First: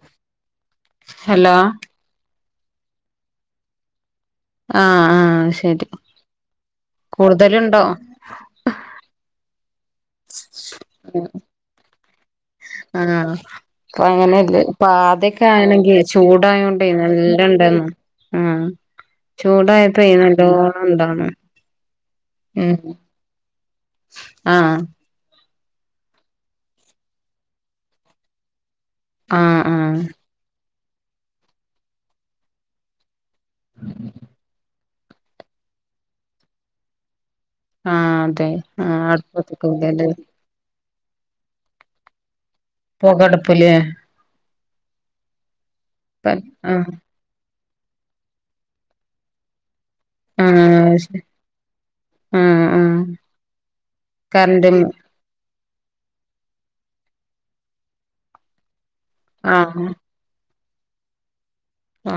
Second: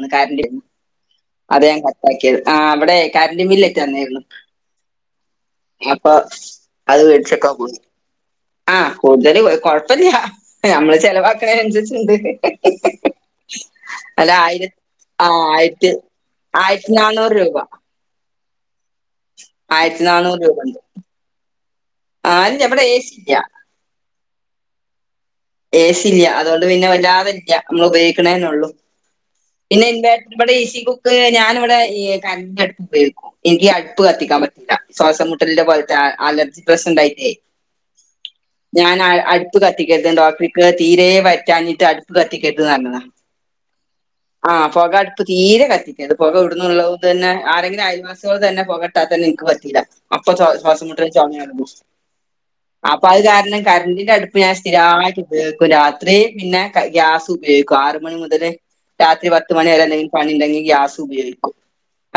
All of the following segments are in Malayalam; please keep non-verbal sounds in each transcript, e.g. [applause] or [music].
ന്ന് കരന്റ് ഹലോ അതാ ഞാൻ കട്ടാക്കിയത് ആ ഇവ്ടെ കരന്റു ബില്ലായിറ്റുവന്നായ്രുന്നു. ആഹ് ആഹ് ശരി അപ്പൊ അതുമേടിച്ചുവെക്കാൻപോയി. കൂടുതലുണ്ടോ ആ കൂടുതല് കൊഴപ്പില്ലാ ഞമ്മള് ചെലവാക്കണേന് അനുസരിച്ചൊണ്ട്. ആണ്ടോ ഇപ്പൊ അങ്ങനെല്ലേ ആയിരത്തി ആ പാതക്കെ ആയിരത്തി ആണെങ്കി ചൂടായോണ്ടേ ആയിരത്തി നാനൂറ് രൂപ നല്ലണ്ടായ്ന്ന് ആഹ് ആയിരത്തി ചൂടായപ്പേ നാനൂറ് രൂപ ഉണ്ട് നല്ലോണം ഇണ്ടാവ്ണ് ആ അല്ല ഉം ഇവിടെ എ സി ഇല്ല ആഹ് ഏ സി ഇല്ല അതുകൊണ്ട് പിന്നെ വല്ലാതെ ഇല്ല നമ്മൾ ഉപയോഗിക്ക്ണേ ഉള്ളൂ ആഹ് പിന്നെ ആഹ് ഇൻവേ ഇവിടെ ഇ സി കുക്ക് ഞാന് ഇവിടെ കരന്റിന്റെ അടുപ്പ് ഉപയോഗിക്കും എനിക്ക് അടുപ്പ് കത്തിക്കാൻ പറ്റില്ല ശ്വാസം മുട്ടലിന്റെ പോലത്തെ അലർജി പ്രശ്നംഉണ്ടായിട്ടേ ആഹ് അതെ ഞാൻ ആഹ് അടുപ്പ് അടുപ്പത്തൊക്കെല്ലേ കത്തിക്കരുത് ഡോക്ടർ ഇൻക്ക് തീരെ പറ്റാഞ്ഞിട്ട് അടു അടുപ്പ് കത്തിക്കരുത് ന്ന് പറഞ്ഞിനി പൊകടുപ്പില് ആഹ് പുക അടുപ്പ് തീരെ കത്തിക്കരുത് പുക ആഹ് ആഹ് ഇടുന്നുള്ളത് തന്നെ ആരെങ്കിലും അയൽവാസികൾ തന്നെ പൊകട്ടാത്തന്നെ എനിക്ക് പറ്റീല്ല അപ്പൊ ശ്വാസം മുട്ടൽ ചുമ ആഹ് ആഹ് അപ്പൊ അത് കാരണം കരന്റിന്റെ അടുപ്പ് ഞാൻ കറന്റ് സ്ഥിരമായിട്ട് ഉപയോഗിക്കും രാത്രി പിന്നെ ഗ്യാസ് ഉപയോഗിക്കും ആറ് മണി മുതൽ രാത്രി പത്ത് മണി വരെ ആഹ് എന്തെങ്കിലും പണി ഉണ്ടെങ്കിൽ ഗ്യാസ് ഉപയോഗിക്കും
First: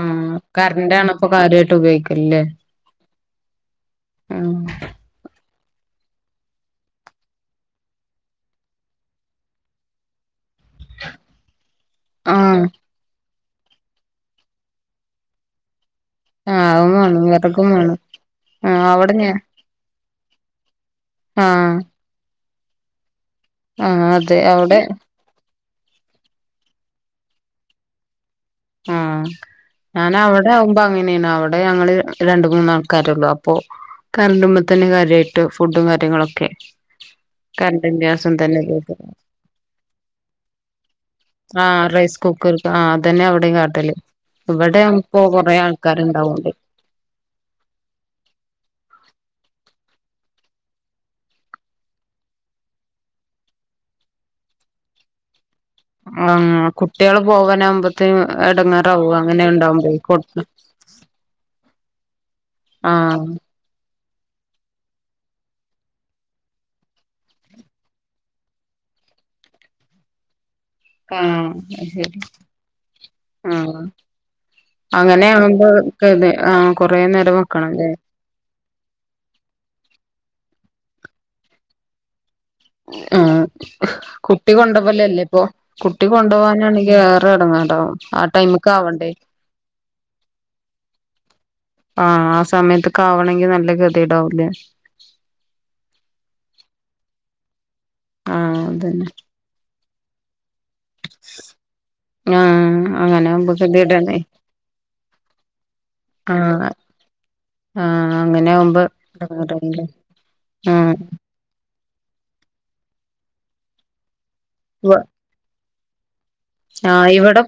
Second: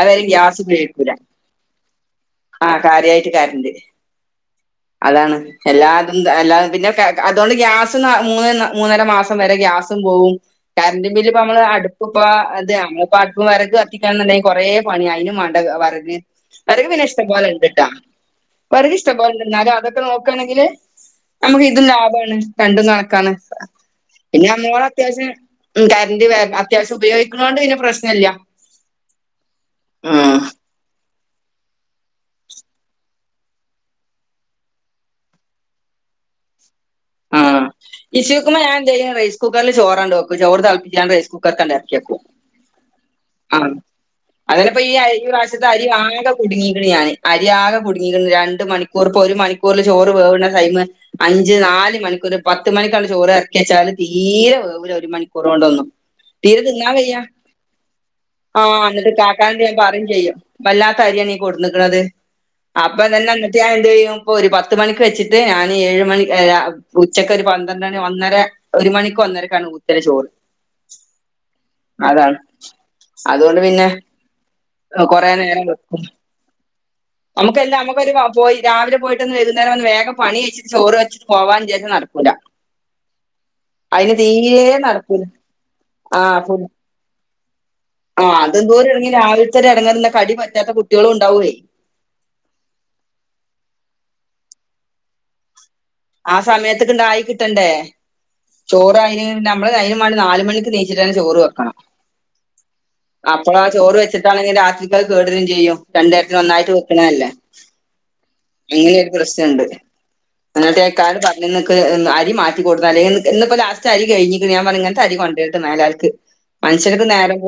അതായാല് ഗ്യാസ് കറന്റാണ് ഉപയോഗിക്കില്ല ഇപ്പൊ കാര്യമായിട്ട് ഉപയോഗിക്കലല്ലേ ആഹ് കാര്യായിട്ട് കരന്റ് ആഹ് അതാണ് എല്ലാതും പിന്നെ അതുകൊണ്ട് ഗ്യാസ് മൂന്ന് മൂന്നര മാസം വരെ ഗ്യാസും പോവും കറന്റ് ബില്ല് ഇപ്പ നമ്മള് അടുപ്പ് ഇപ്പ ആഹ് അതെ [unintelligible] വിറക് കത്തിക്കണം എന്നുണ്ടെങ്കിൽ കൊറെ പണിയാ അതിനും വേണ്ട വിറക് ആഹ് വെറക് അതും പിന്നെ വേണം ഇഷ്ടപോലെ വിറകും ഉണ്ട്ട്ടോ വേണം ആഹ് വെറക് അവിടെ ഇഷ്ടപോലെ ഞാൻ ഉണ്ട് എന്നാലും അതൊക്കെ നോക്കാണെങ്കില് നമുക്ക് ആഹ് ഇതും ലാഭമാണ് രണ്ടും കണക്കാണ് ആഹ് അതെ പിന്നെ അവിടെ നമ്മോട് അത്യാവശ്യം ഉം കരണ്ട് അത്യാവശ്യം ഉപയോഗിക്കുന്നത് കൊണ്ട് പിന്നെ പ്രശ്നം ഇല്ല ആഹ് ഞാന് അവിടെ ആവുമ്പം അങ്ങനെ അവിടെ ഞങ്ങള് രണ്ട് മൂന്ന് ആൾക്കാരൊള്ളു അപ്പൊ കറന്റുമ്മ തന്നെ കാര്യമായിട്ട് ഫുഡും കാര്യങ്ങളൊക്കെ ആഹ് കറണ്ടും ഗ്യാസും തന്നെ വിശക്കുമ്പൊ ഞാൻ എന്തെയ്യും റൈസ് കുക്കറിൽ ചോറട് വെക്കും ചോറ് തിളപ്പിച്ചാണ്ട് റൈസ് കുക്കർക്കാട് ആഹ് റൈസ് ഇറക്കിവയ്ക്കും കുക്കർ ആഹ് അതന്നെ ഇവിടേയും കാട്ടല് ഇവിടെ ഇപ്പോ കൊറേ ആൾക്കാര് ഇണ്ടാവോണ്ട് കുടുങ്ങീക്ക്ണ് ഞാൻ അരിയാകെ കുടുങ്ങിക്ക്ണ് രണ്ടു മണിക്കൂർ ഇപ്പൊ ഒരു മണിക്കൂറിൽ ചോറ് വേവുന്ന ടൈം അഞ്ച് നാല് മണിക്കൂർ പത്ത് മണിക്കണ്ട് ചോറ് ഇറക്കി വെച്ചാല് തീരെ വേവൂലാഒരു മണിക്കൂർ കൊണ്ട ഒന്നും തീരെ ആഹ് തിന്നാ വയ്യ കുട്ടികള് പോവാനാകുമ്പോത്തേന് ആഹ് എന്നിട്ട് എടങ്ങേറാവും അങ്ങനെ കാക്കാനോട് ഞാൻ ഉണ്ടാവുമ്പോ പറയും ചെയ്യും കൊട് വല്ലാത്ത അരിയാണ് കൊടുന്ന്ക്ക്ണത് അപ്പൊ ആഹ് തന്നെ ഇപ്പൊ ഞാൻ എന്ത് ചെയ്യും ഇപ്പൊ ഒരു പത്ത് മണിക്ക് വച്ചിട്ട് ഞാന് ഏഴ് മണി ഉച്ചക്ക് ഒരു പന്ത്രണ്ട് മണി ഒന്നര ഒരു മണിക്ക് ഒന്നരക്കാണ് ഊറ്റല് ചോറ് ആഹ് ശരി അതാണ് അതുകൊണ്ട് ആഹ് പിന്നെ അങ്ങനെ കൊറേ നേരം ആകുമ്പോ വെക്കും ആഹ് കൊറേ നേരം വെക്കണം നമുക്കല്ല അല്ലേ നമ്മക്കൊരു പോയി രാവിലെ പോയിട്ട് ഒന്ന് വകുന്നേരം വേഗം പണി കഴിച്ചിട്ട് ചോറ് വെച്ച് പോവാന്ന് വിചാരിച്ച നടക്കൂല ആഹ് അതിന് കുട്ടി തീരെ നടക്കൂല കൊണ്ടോവലല്ലേ ഇപ്പൊ കുട്ടി കൊണ്ട് പോവാണെങ്കിൽ അത് എടങ്ങേറാട്ടോ ആഹ് അതെന്തോര് ഇടങ്ങി രാവിലത്തെ ഒര് എടങ്ങേറ് കടി പറ്റാത്ത കുട്ടികളും ഉണ്ടാവൂല്ലേ ആഹ് ആ സമയത്തൊക്കെ അവണമെങ്കിൽ നല്ല കതിയിടാവൂലെ ആ സമയത്ത്ക്ക് ഇതായി കിട്ടണ്ടേ ആഹ് ചോറ് അതന്നെ അതിന് നമ്മള് അതിനും വേണ്ടി നാല് മണിക്ക് നീ ച്ച് ചോറ് വെക്കണം ആഹ് അങ്ങനെ ആവുമ്പോ അപ്പഴാ ആ ചോറ് ഗതികേടാണേ വെച്ചിട്ടാണെങ്കിൽ രാത്രിക്ക് അത് കേട് വരും ചെയ്യും രണ്ട് നേരത്തിന് ഒന്നായിട്ട് ആഹ് വെ നല്ലേ ആഹ് അങ്ങനെ ആവുമ്പോ അങ്ങനെയൊരു പ്രശ്നംണ്ട് എടങ്ങേറായില്ലേ ആഹ് അങ്ങനത്തെേക്കാൾ പറഞ്ഞ നിക്ക് അരി മാറ്റി കൊടുക്കു അല്ലെങ്കിൽ ഇന്ന് ഇപ്പോ ലാസ്റ്റ് അരി കഴിഞ്ഞ് ഞാൻ പറഞ്ഞ് ഇങ്ങനത്തെ അരി കൊണ്ടരേര്ത് മേലാൽക്ക് ആഹ ഇവിടെ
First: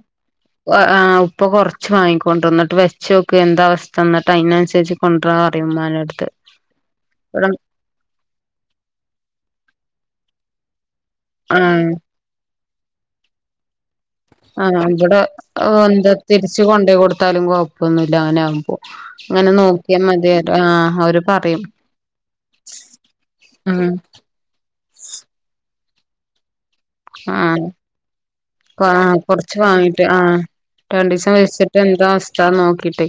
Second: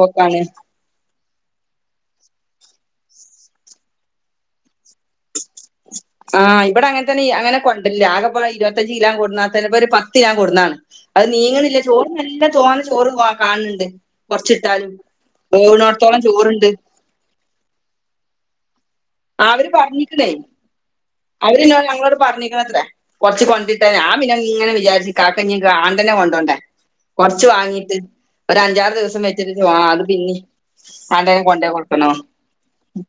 ആഹ് ഉപ്പൊ കുറച്ച് വാങ്ങിക്കൊണ്ടി ഇന്നിട്ട് വെച്ചോക്ക് എന്താ അവസ്ഥ ഇന്നിട്ട് അയിനനുസരിച്ച് കൊണ്ടരാറിയും ആഹ ഇവിടെ അങ്ങനെ തന്നെ അങ്ങനെ കൊ ആകപ്പ ഇരുപത്തഞ്ച് കിലാം കൊടുന്നാതന്നെ ഇപ്പൊ ഒരു പത്ത് കിലാം കൊടന്നതാണ് അത് നീങ്ങില്ല ആഹ് ചോറ് നല്ല തോനെ ചോറ് കാണ്ന്ന്ണ്ട് ആഹ് ഇവിടെ എന്താ തിരിച്ച് ചോറുണ്ട് കൊണ്ടു പോയി കൊടുത്താലും കൊഴപ്പൊന്നുമല്ല അങ്ങനെ ആവ്മ്പോ അവര് പറഞ്ഞിക്ക്ണേ പറയും അവര് ഞങ്ങളോട് പറഞ്ഞിക്കണത്രേ കൊറച്ച് കൊണ്ടരിട്ടാ ഞാൻ പിന്നെ ഇങ്ങനെ വിചാരിച്ച് കാക്ക ഞീ ആണ്ടന്നെ കൊണ്ടോണ്ടേ കൊറച്ച് ആഹ് വാങ്ങീട്ട് ഒര് അഞ്ചാറ് ആഹ് ദിവസം കൊറച്ച് വെച്ചിട്ട് അത് വാങ്ങിട്ട് ആഹ് പിന്നിം രണ്ടീസം വച്ചിട്ട് എന്താ അവസ്ഥന്ന് നോക്കിട്ട്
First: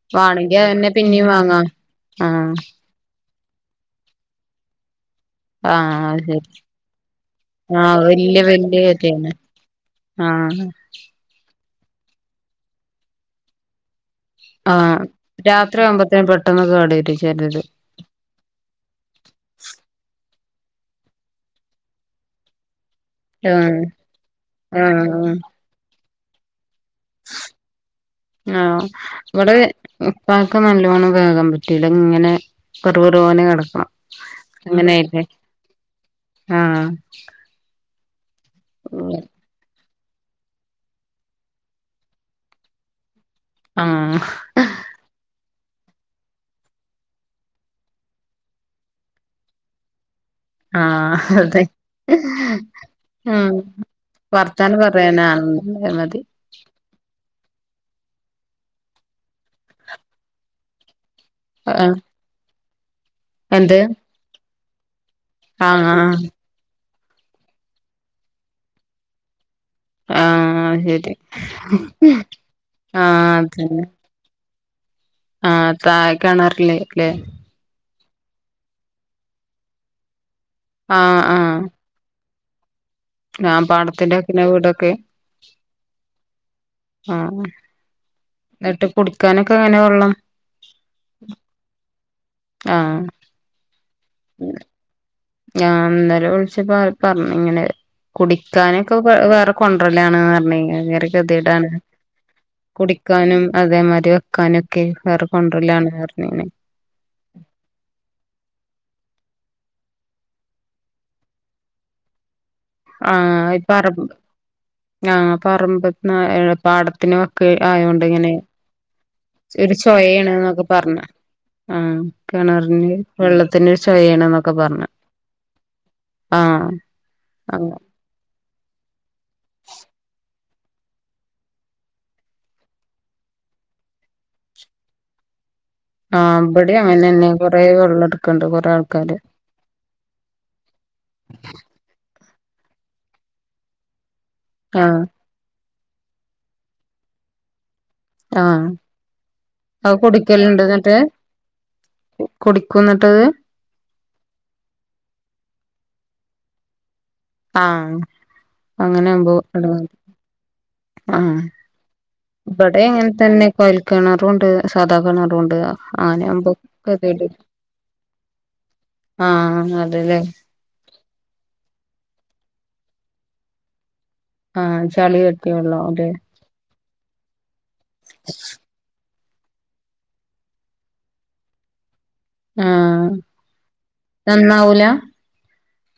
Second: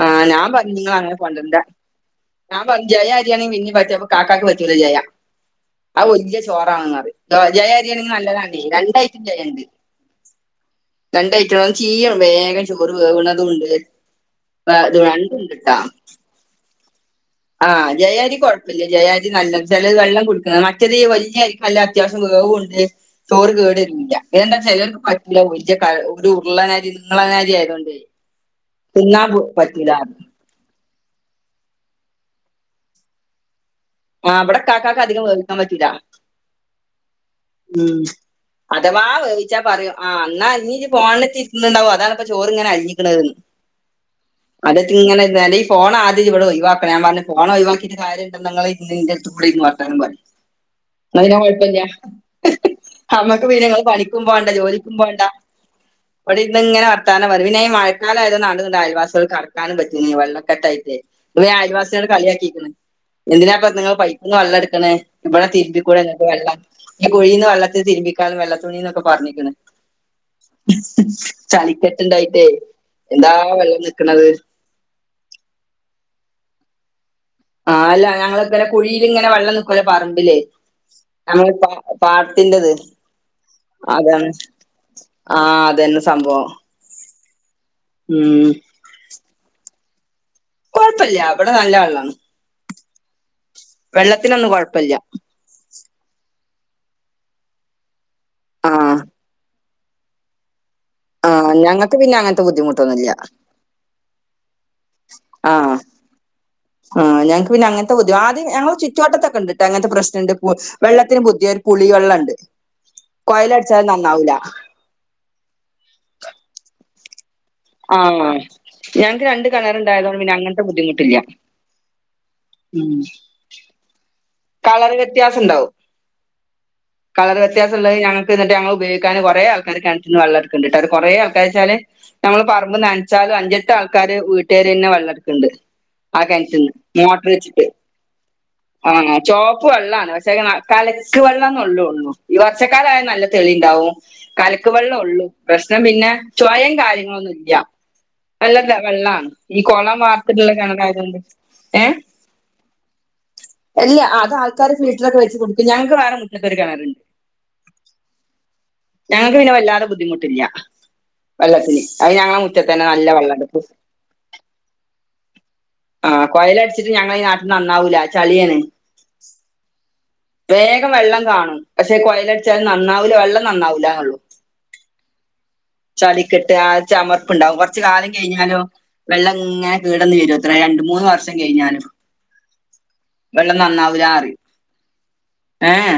ആ ഞാൻ വാണങ്കി പറഞ്ഞു അതെന്നെ നിങ്ങൾ അങ്ങനെ പിന്നിം കൊണ്ടരണ്ട വാങ്ങാം ആഹ ഞാൻ പറഞ്ഞു ജയ അരിയാണങ്കിൽ പിന്നിം പറ്റും അപ്പൊ കാക്കക്ക് പറ്റൂല ജയ ആഹ് അത്‌ അത് വല്യ ശരി ചോറാണ്ന്നറിയും ജയ ആഹ് അരിയയാണെങ്കി വല്യ നല്ലതാണ്ടി വല്യ രണ്ടയിറ്റം അരിയാണ് ജയണ്ട് ആഹ് രണ്ടയിറ്റം അത്‌ ചീയും വേഗം ചോറ് വേവ്ണതുംണ്ട് ആഹ് രാത്രി ആമ്പത്തിനും പെട്ടെന്ന് കേടറും ചെ ആഹ് ജയ അരി കുഴപ്പ ഇല്ല്യ ജയ അരി നല്ലത് ചിലത് വെള്ളം കുടുക്കുന്നത് മറ്റത് വലിയ അരിക്കല്ല അത്യാവശ്യം വേവുണ്ട് ചോറ് ആഹ് കേടെരൂല പിന്നെന്താ ചെലോർക്ക് ആഹ് പറ്റൂല വല്യ ഒരു ഉരുള്ളനരിം അരി ആയതോണ്ടെ തിന്നാൻ പറ്റൂലാ ഒക്കെ നല്ലോണം വേകാൻ പറ്റ്ല ഇങ്ങനെ വെറുവറു പോനെ കിടക്കണം ആഹ് ഇവിടെ ഇക്കാക്ക് അധികം വേവിക്കാൻ പറ്റൂല ആഹ് ഉം അതവാ ച്ചാ പറയും ആഹ് ഇന്നാ ഇഞ്ഞ് ഇജി ഫോണിലേറ്റ ഇര്ന്ന്ണ്ടാവും അതാണ് ഇപ്പൊ ചോറ് ഇങ്ങനെ അലിഞ്ഞിക്കണത് ന്ന് ആഹ അതേറ്റ് ഇങ്ങനെ ഇരുന്നാല് ഈ ഫോൺ ആദ്യം ഇജി ഇവിടെ ഒഴിവാക്കണം ഞാൻ പറഞ്ഞ് ഫോൺ ഒഴിവാക്കിട്ട് കാര്യണ്ട് ന്നാ ഇങ്ങള് ഇന്റെ കൂടെന്ന് പറ പറയി ആഹ അതെ നമുക്ക് ഉം പിന്നെ നിങ്ങൾ പണിക്കും പോകണ്ട വർത്തനം ജോലിക്കും പറയാന് പോകണ്ട ആള്ണ്ടായാ മതി ഇവിടെ ഇരുന്ന് ഇങ്ങനെ വർത്താനം പറയും പിന്നെ ഈ മഴക്കാലായത് കൊണ്ട് ആണ്ടും ഇങ്ങട്ടും അയൽവാസികൾക്ക് കടക്കാനും പറ്റ്ണില്ല വെള്ളക്കെട്ടായിട്ട് ആഹ് അയിവാസികൾ കളിയാക്കിക്ക്ണ് എന്തിനാപ്പ എന്ത് നിങ്ങള് പൈപ്പ്ന്ന് വെള്ളം ഇടുക്കണ് ഇവിടെെ ആഹ് തിരുമ്പിക്കൂടെ ആഹ് വെള്ളം ഈ കുഴീന്ന് വെള്ളത്തിൽ തിരുമ്പിക്കാള് വെള്ള തുണിന്നൊക്കെ പറഞ്ഞിക്ക്ണ് ആഹ് ശരി ചളിക്കെട്ടുണ്ടായിട്ടേ എന്താ ആഹ് വെള്ളം നിക്ക്ണത് ആഹ താഴെ കെണർല് ലേ ആഹ് അല്ല ഞങ്ങൾ ഇങ്ങനെ കുഴിയില് ഇങ്ങനെ വെള്ളം നിക്കുല്ലോ പറമ്പില് ആഹ് ഞങ്ങൾ ആഹ് പാട്ത്തിന്റത് ഞാൻ പാടത്തിന്റെ വക്കിന്റെ വീടൊക്കെ ആഹ അതന്നെ സംഭവം ആഹ ഉം എന്നിട്ട് കുടിക്കാനൊക്കെ എങ്ങനെ വെള്ളം കൊഴപ്പല്യ ഇവിടെ നല്ല വെള്ളാണ് ആഹ് വെള്ളത്തിനൊന്നും കെഴപ്പല്യാ ഞാൻ ഇന്നലെ വിളിച്ച് പറഞ്ഞ് ഇങ്ങനെ കുടിക്കാനൊക്കെ ആഹ് വേറെ കൊണ്ടരലാണ്ന്ന് പറഞ്ഞ ഭയങ്കര ആഹ് ഗതികേടാണ് ഞങ്ങക്ക് പിന്നെ അങ്ങനത്തെ ബുദ്ധിമുട്ടൊന്നുല്ല കുടിക്കാനും അതേമാതിരി വെക്കാനൊക്കെ വേറെ ആഹ് കൊണ്ടുവരലാണ് ആഹ് ഞൾക്ക് പിന്നെങ്ങനത്തെ ബുദ്ധിമു ആദ്യം ഞങ്ങൾ ചുറ്റുവട്ടത്തൊക്കെ ഉണ്ട്ട്ട് അങ്ങനത്തെ പ്രശ്നണ്ട് വെള്ളത്തിന് പുദ്ധയ ഒരു പുളി വെള്ളണ്ട് ആഹ് കൊയല അടിച്ചാലും പറമ്പ് നന്നാവുല ആഹ് പറമ്പ പോ പാടത്തിന് ആയോണ്ട് ഇങ്ങനെ ആഹ് ഞങ്ങക്ക് രണ്ട് ഒരു കിണറുണ്ടായതോണ്ട് ചൊയയണ് പിന്നെ അങ്ങനത്തെ എന്നൊക്കെ പറഞ് ബുദ്ധിമുട്ടില്ല ആഹ് കിണറിന് വെള്ളത്തിന് ഒരു ചാെയയാണ്നൊ കളർ വ്യത്യാസം ഉണ്ടാവും ആഹ് കളർ വ്യത്യാസം അങ്ങനെ ഉള്ള ഞങ്ങ എന്നിട്ട ഞങ്ങെള് ഉപയോഗിക്കൻ കുറെ ആൾക്കാര് കണറ്റ് ന്ന് വെള്ളം ഇട്ക്ക്ണ്ട് കുറെ ആൾക്കാര് വച്ചാല് നമ്മള് പറമ്പ് നനച്ചാലും അഞ്ചെട്ട് ആൾക്കാര് വീട്ടുകാര് തന്നെ വെള്ളം എടുക്ക്ണ്ട് ആ ആഹ് കെൻറ്റിന്ന് ഇബടിം മോട്ടർ അങ്ങനെന്നെ കൊറേ വെച്ചിട്ട് വെള്ളം എടുക്ക്ണ്ട് കൊറേ ആഹ് ആൾക്കാര് ചുവപ്പ് വെള്ളമാണ് പക്ഷേ കലക്ക് വെള്ളംന്ന ഉള്ളൂ ഈ വർഷക്കാലായൽ നല്ല തെളി ഇണ്ടാവും കലക്ക് വെള്ളം ആഹ് ഉള്ളൂ പ്രശ്നം പിന്നെ ചോയയും കാര്യങ്ങളൊന്നു ഇല്ല ആഹ് നല്ല വെള്ളമാണ് ഈ അത് കൊളം വാർത്തിട്ടുള്ള കിണറായതു കൊണ്ട് കുടിക്കുംന്നിട്ടത് അല്ല അത് ആൾക്കാര് ഫിൽറ്ററോഒക്കെ വെച്ച് കുടിക്കും ഞങ്ങൾക്ക് വേറെ മുറ്റത്തൊരു കിണറുണ്ട് ആഹ് അങ്ങനെവുമ്പോ ഞങ്ങക്ക് പിന്നെ വല്ലാതെ ഇടങ്ങേറാണ് ബുദ്ധിമുട്ടില്ല ആഹ് വെള്ളത്തിന് അത് ഞങ്ങളെ മുറ്റത്ത് ഇവിടെ തന്നെ നല്ല അങ്ങനെ തന്നെ വെള്ളണ്ട് കോൽ കിണറുണ്ട് സാധാ കിണറുംണ്ട് ആഹ് കൊയലടിച്ചിട്ട് ഞങ്ങളി ഈ നാട്ടിന്ന് നന്നാവൂല ചളിയണ് ആഹ് അതെല്ലേ വേഗം വെള്ളം കാണും പക്ഷേ കൊയലടിച്ചാല് നന്നാവൂല വെള്ളം നന്നാവുലന്നൊള്ളൂ ആഹ് ചളി കെട്ടിയ വെള്ളം അതെ ചളിക്കെട്ട് ആ ചമർപ്പുണ്ടാവും കൊറച്ചു കാലം കഴിഞ്ഞാലോ വെള്ളം എങ്ങനെ കെടന്നു വരും അത്ര രണ്ട് മൂന്ന് വർഷം കഴിഞ്ഞാലും ആഹ് വെള്ളം നന്നാവുല്ല പറിയും നന്നാവൂല ഏഹ്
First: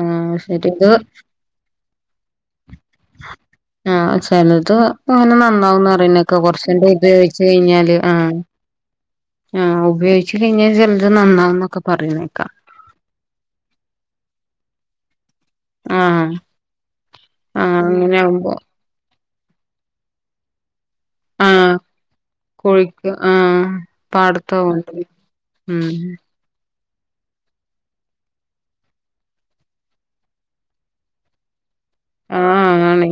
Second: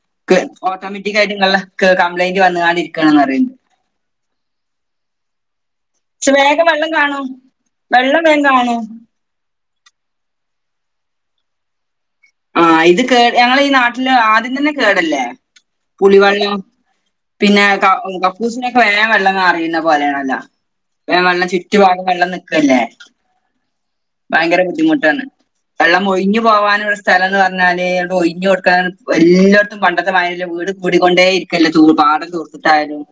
ആഹ് ശരി ഇത് ഓട്ടോമാറ്റിക് ആയിട്ടും ഇണ്ടല്ല കംപ്ലയിന്റ് വന്നുക്കാണ്ട് ഇരിക്കണ്ന്ന് പറയണ്ട് ആഹ് ചെലത് അങ്ങനെ നന്നാവുന്ന് പറയും പക്ഷെ ന്നെക്ക വേഗം കുറച്ചാണ്ട് വെള്ളം കാണും ചോദിച്ച കഴിഞ്ഞാല് വെള്ളം ആഹ് വേഗം കാണും ആഹ് ഉപയോഗിച്ചച്ച് കഴിഞ്ഞാൽ ചിലത് നന്നാവന്നൊക്കെ പറയിണത് കേൾക്കാം ആഹ് ഇത് കേട് ഞങ്ങള ഈ നാട്ടില് ആദ്യം തന്നെ കേടല്ലേ ആഹ് പുളിവെള്ളം പിന്നെ ആഹ് അങ്ങനെ ആവുമ്പോ കക്കൂസിന ക്കെ വേം വെള്ളം എ നറിയുന്ന പോലാണല്ലോ വേം വെള്ളം ആഹ് ചുറ്റു ഭാഗും വെള്ളം നിക്കല്ലേ കുഴിക്ക് ആഹ് ഭയങ്കര പാടത്താവുമ്പഴേ ബുദ്ധിമുട്ടാണ് ഉം വെള്ളം ഒഴിഞ്ഞു പോകാനുള്ള സ്ഥല സ്ഥലം എന്ന് പറഞ്ഞാല് ന ഒഴഞ്ഞഞ് കൊടുക്കാൻ എല്ലോട്ത്തും പണ്ടത്തെമാതിരി അല്ല വീട് കൂടിക്കൊണ്ടേ ഇരിക്കല്ലേ പാടത്തും പാടം ആഹ് തുർത്തിട്ടാണെകിലും ആണേ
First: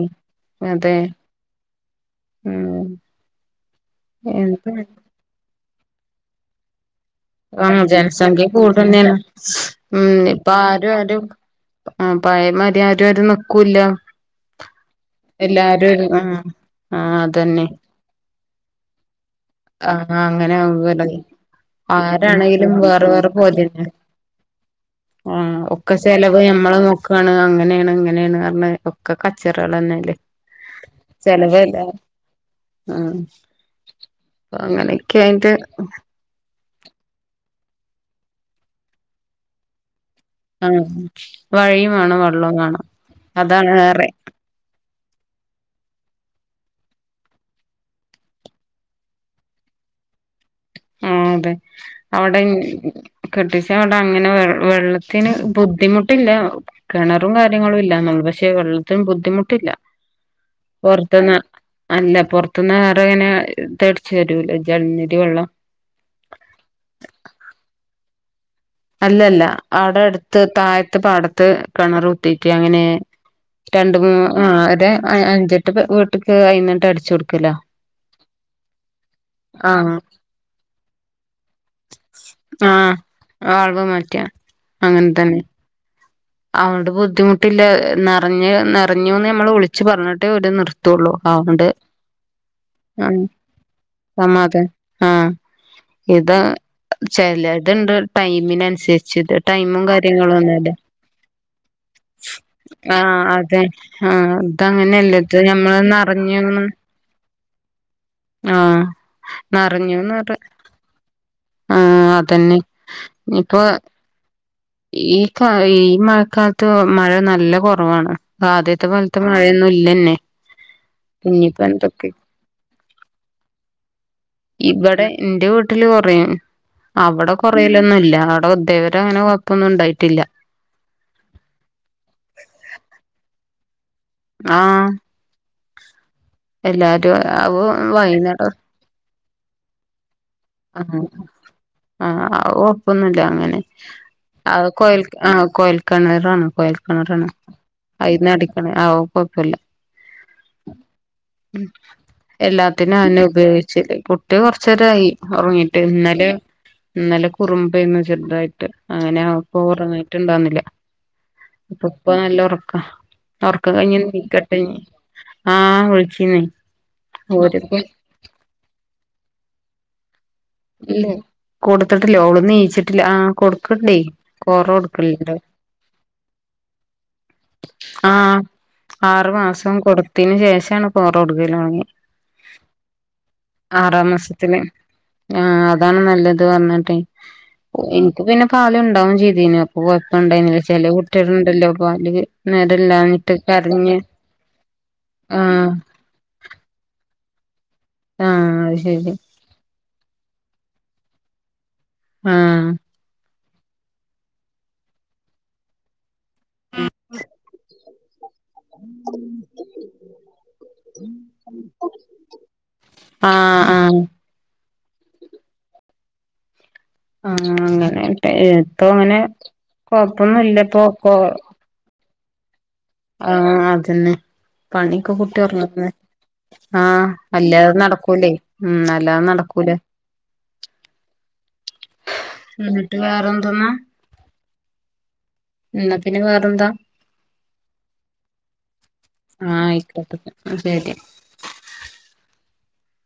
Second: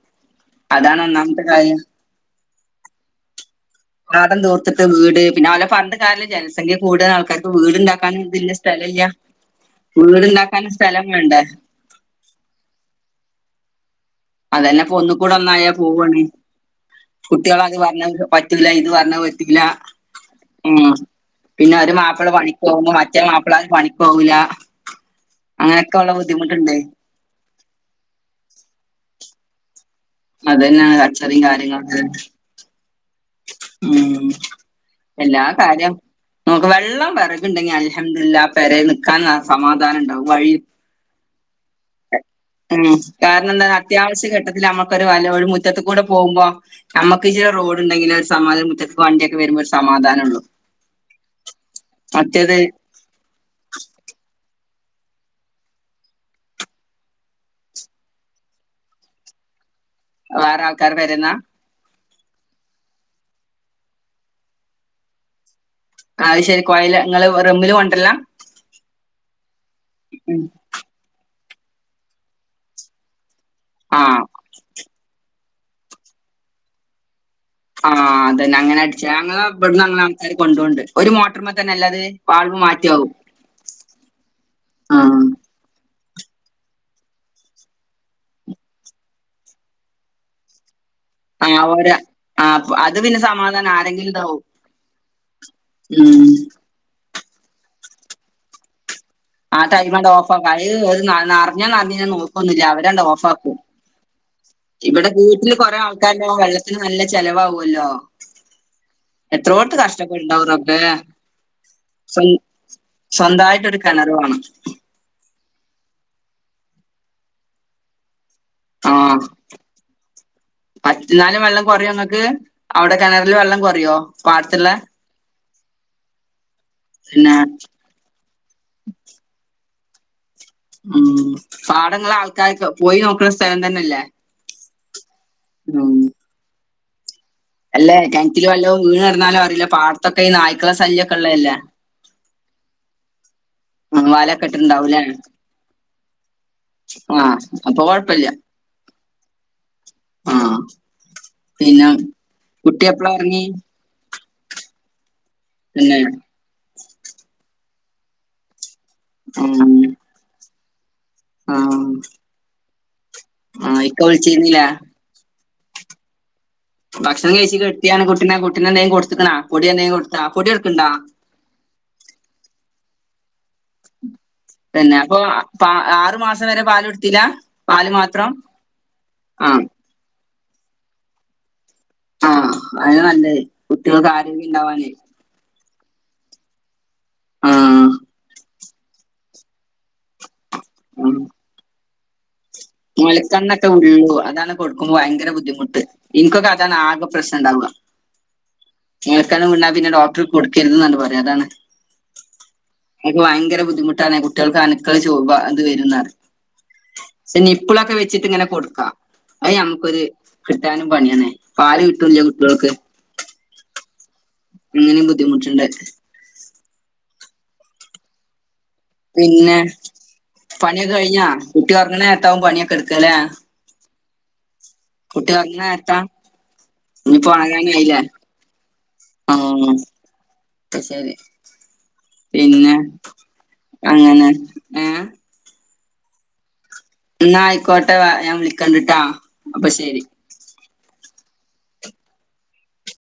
അതെ അതാണ് ഒന്നാമത്തെ കാര്യം ഉം പാടം എന്ത് തൂർത്തിട്ട് വീട് പിന്നെ ഓലെ പറഞ്ഞിട്ട് കാര്യം ഇല്ലാലോ ജനസംഖ്യ കൂടുതൽ ആണ് ആഹ് വീട്ണ്ടാക്കൻ ജനസംഖ്യ ഇതില്ല സ്ഥലല്ല കൂടുതന്നെയാണ് ഉം ഇപ്പൊ വീട്ണ്ടാക്കൻ ആരും സ്ഥലം ആരും വേണ്ടേ ആ പഴയ മരി ആരും നിക്കും ല്ല്യ അതന്നെ ഒന്ന് കൂടെ ഒന്നായ ആ പോവണ് ആ കുട്ടികള് അതന്നെ അത് പറഞ്ഞ പറ്റൂല ഇത് പറഞ്ഞ പറ്റുല ആ അങ്ങനെ ഉം ആകുവല്ലേ പിന്നെ ഒരു മാപ്പിള പണിക് ആരാണെങ്കിലും പോകുമ്പോ വേറെ മറ്റേ മാപ്പിള പണിക്ക് പോകൂല്ല ആഹ് ഒക്കെ ചെലവ് നമ്മള് നോ ക്കാണ് അങ്ങനെയാണ് ഇങ്ങനെയാണ് പറഞ്ഞ് ഒക്കെ കച്ചറകൾ തന്നെയല്ലേ അതന്നെയാ കച്ചറയും കാര്യങ്ങളൊക്കെ ആഹ് ഉം എല്ലാ ആയിട്ട് കാര്യം നമുക്ക് വെള്ളം വിറകുണ്ടെങ്കി അൽഹംദുലില്ലാഹ് പെരേ നിൽക്കാൻ സമാധാനം ഇണ്ടാവും വഴിയും ആ വഴിയും വേണം വെള്ളവും ഉം വേണം കാരണം എന്താ അതാണ് വേറെ അത്യാവശ്യഘട്ട ത്തില് നമക്കൊരു വല്ല മുറ്റത്ത് കൂടെ പോകുമ്പോ നമുക്ക് ചില റോഡ് ഉണ്ടെങ്കിൽ സമാധനം മുറ്റത്ത്‌ക്ക്‌ വണ്ടിയൊക്കെ വരുമ്പം ഒരു സമാധാനം ഉള്ളൂ ആഹ് അതെ അവിടെ ഇങ്ങ കെട്ടിച്ച അവിടെ അങ്ങനെ വെ വെള്ളത്തിന് ബുദ്ധിമുട്ടില്ല കിണറും കാര്യങ്ങളും ഇല്ല എന്നുള്ളൂ പക്ഷേ വെള്ളത്തിന് ബുദ്ധിമുട്ടില്ല വേറെ ആൾക്കാർ വരുന്ന പുറത്തിന്ന് അല്ല പുറത്തുനിന്ന് വേറെങ്ങനെ ഇതടിച്ചു വരൂല ജലനിധി വെള്ളം ആഹ് ശരി കൊയലാ ഇങ്ങള് റമ്മില് കൊണ്ടരലാ അല്ലല്ലാ അവിടെ അടുത്ത് താഴത്ത് പാടത്ത് കിണർ കുത്തിക്കേ അങ്ങനെ രണ്ട് മൂന്ന് ആ അതെ അഞ്ചട്ട് വീട്ടിക്ക് അയിന്നെട്ട് അടിച്ചു കൊടുക്കലാ ആഹ് അതന്നെ അങ്ങനെ അടിച്ച് ഞങ്ങള്ടെ ഇവിടുന്ന് ആഹ് അങ്ങനെ ആൾക്കാര് കൊണ്ടൊവണ്ട് ഒരു മോട്ടർമ തന്നെ അല്ലത് വാൾവ് ആഹ് മാറ്റാവും വാൾവ് മാറ്റാ അങ്ങനെ തന്നെ അവോണ്ട് ബുദ്ധിമുട്ടില്ല നിറഞ് നെറഞ്ഞുന്ന് നമ്മള് വിളിച്ച് പറഞ്ഞിട്ടേ ഓര് നിർത്തൊള്ളൂ. ആഹ് ഓരാ ആഹ് അത് പിന്നെ സമാധാനം ആരെങ്കിലുണ്ടാവും. സമാധാനം ഉം ചെലേത്ണ്ട് ടൈമിനനുസരിച്ചിട്ട് ആഹ് ടൈമങ്ങട്ട് ഓഫാക്കും അഹ് അത് നറഞ്ഞോ നറഞ്ഞില്ലേ ഇങ്ങനെ നോക്കൊന്നുല്ല അവരങ്ങട്ട് ആഹ് ഓഫാക്കും അതെ ആഹ് ഇവടെ ഇതങ്ങനെയല്ല ഇത് വീട്ടിൽ കൊറേ ഞമ്മള് ആൾക്കാരുണ്ടാകുമ്പോ നറഞ്ഞൂന്ന് വെള്ളത്തിന് നല്ല ചെലവാവോല്ലോ ആഹ് എത്രോടത്ത് നറഞ്ഞൂന്ന് പറ കഷ്ടപ്പെടുണ്ടാവും റബ്ബേ ആഹ് സ്വ അതന്നെ സ്വന്തായിട്ടൊരു കെണർ [unintelligible] ഈഹ് കാ ഈഹ് മഴക്കാലത്ത് മഴ നല്ല കൊറവാണ്. ആദ്യത്തെ പോലത്തെ മഴയൊന്നും ഇല്ലെന്നെ ഫസ്റ്റിലാനും വെള്ളം കൊറയോ ങ്ങക്ക് അവിടെ കെണറില് വെള്ളം കൊറയോ പാടത്തുള്ളെ ടെ ഇന്റെ വീ ട്ടില് കൊറയും അവിടെ പിന്നെ കൊറയലൊന്നുല്ല അവിടെ ഇതേവരെ അങ്ങനെ കൊഴപ്പൊന്നുണ്ടായിട്ടില്ല. ഉം പാടങ്ങളെ ആൾക്കാർക്ക് പോയി നോക്ക്ണ സ്ഥലം തന്നെല്ലേ ആഹ് ഊം എല്ലാരും ഓഹ് കിണറ്റില് വൈന്നടം വല്ലവും വീണ് കെടന്നാലും അറിയില്ല പാടത്തൊക്കെ ഈ നായി ആഹ് ആഹ് അത് കൊഴൊപ്പൊന്നുല്ല അങ്ങനെ ആ വലൊക്കെ ആഹ് കൊയൽ ഇട്ടുണ്ടാവൂലേ ആഹ് കൊയൽക്കെണറാണ് കൊയൽക്കെണറാണ് ആഹ് അപ്പൊ കൊഴപ്പില്ല അയിന്നടിക്കണ് ആഹ് ഓഹ് കൊഴപ്പല്ല ആഹ് ഉം പിന്നെ കുട്ടി എല്ലാത്തിനും എപ്പളാ അയെന്നെ ഉറങ്ങി ഉപയോഗിച്ചല് പൊ ട്ട് കൊറച്ചേരായി ഒറങ്ങിട്ട് തന്നെ ഇന്നലെ ഇന്നലെ കുറുമ്പേന്ന് ചെറുതായിട്ട് അങ്ങനെ അവക്ക് ആഹ് ഉറങ്ങിട്ടുണ്ടാന്നില്ല ആഹ് അപ്പൊ ഇപ്പ നല്ല ഉറക്കാ ഉറക്കം ആഹ് കഴിഞ്ഞ് ഇക്ക നീക്കെട്ടെ വിളിച്ചിരുന്നില്ലേ ഇഞ്ഞി ആഹ് വിളിച്ചീന്ന് ഭക്ഷണം കഴിച്ച് ഓര്ക്ക് കെട്ത്തിയാണ് കുട്ടിനെ കുട്ടീനെ എന്തങ്കും കൊടുത്ത്ക്ക്ണ പൊടി എന്തേം കൊടുത്ത പൊടി കൊടു ഇല്ലേ കൊടുത്തിട്ടില്ലേ ഓള് നീച്ചിട്ടില്ല ആഹ് കൊ തന്നെ അപ്പൊ ആറു മാസം വരെ പാലൊടുത്തില്ല പാല് മാത്രം ആഹ് ആറു ആഹ് മാസം കൊടുത്തിന് ശേഷാണ് കോറോടുക്കലൊടങ്ങിയെ ആഹ് അതന്നെ നല്ലത് കുട്ട്യോൾക്ക് മാസത്തില് ആരോഗ്യണ്ടാവാന് ആഹ് അതാണ് നല്ലത് പറഞ്ഞിട്ടെ ആഹ് ഇനിക്ക് പിന്നെ പാലുണ്ടാവും ചെയ്തേന് ഇപ്പോ കൊയപ്പണ്ടേന്നില്ല ചെല കുട്ട്യേൾണ്ടല്ലോ പാല് നേരല്ലാഞ്ഞിട്ട് മൊലക്കണ്ണൊക്കെ കരഞ്ഞ് ഉള്ളൂ അതാണ് കൊടുക്കുമ്പോ ഭയങ്കര ആഹ് ബുദ്ധിമുട്ട് ഇൻക്കൊക്കെ അതാണ് ആകെ പ്രശ്നണ്ടാവ ആഹ് അത് ശരി ക്കണ് മുണ്ടാ പിന്നെ ഡോക്ടർ കൊടുക്കരുതെന്നണ്ട് പറയും അതാണ് ആഹ് അതൊക്കെ ഭയങ്കര ബുദ്ധിമുട്ടാണ് കുട്ടികൾക്ക് അണുക്കൾ ചോ ഇത് വരുന്നറിയും ഉം പക്ഷേ നിപ്പിളൊക്കെ വെച്ചിട്ടിങ്ങനെ കൊടു ക്കാം അത് ഞമ്മക്കൊരു കിട്ടാനും പണിയാണ് പാല് കിട്ടൂല്ല്യ കുട്ടികൾക്ക് ആഹ് ആഹ് അങ്ങനിം ബുദ്ധിമുട്ടുണ്ട് ആഹ് അങ്ങനെ ഇപ്പ അങ്ങനെ പിന്നെ കൊഴപ്പൊന്നുല്ലപ്പോ പണിയൊക്കെ കൊ കഴിഞ്ഞാ കുട്ടി ഒറങ്ങ്ണേരത്താവും പണിയൊക്കെടു ആഹ് അതന്നെ പണിയൊക്കെ കുട്ടി ഉറങ്ങണ ഉറങ്ങിന്നെ നേരത്താ ആഹ് ഇനിയിപ്പോ അല്ലാതെ ഉറങ്ങാനായില്ലേ നടക്കൂലേ ഉം അല്ലാതെ നടക്കൂല ആഹ് അത് ശരി പിന്നെ എന്നിട്ട് വേറെന്തെന്നാ അങ്ങനെ ഏഹ് ഇന്നാ പിന്നെ വേറെന്താ ഇന്നാ ആയിക്കോട്ടെ ഞാൻ വിളിക്കണ്ടിട്ടാ അപ്പൊ ശരി ആയിക്കോട്ടെ ആഹ് ശരി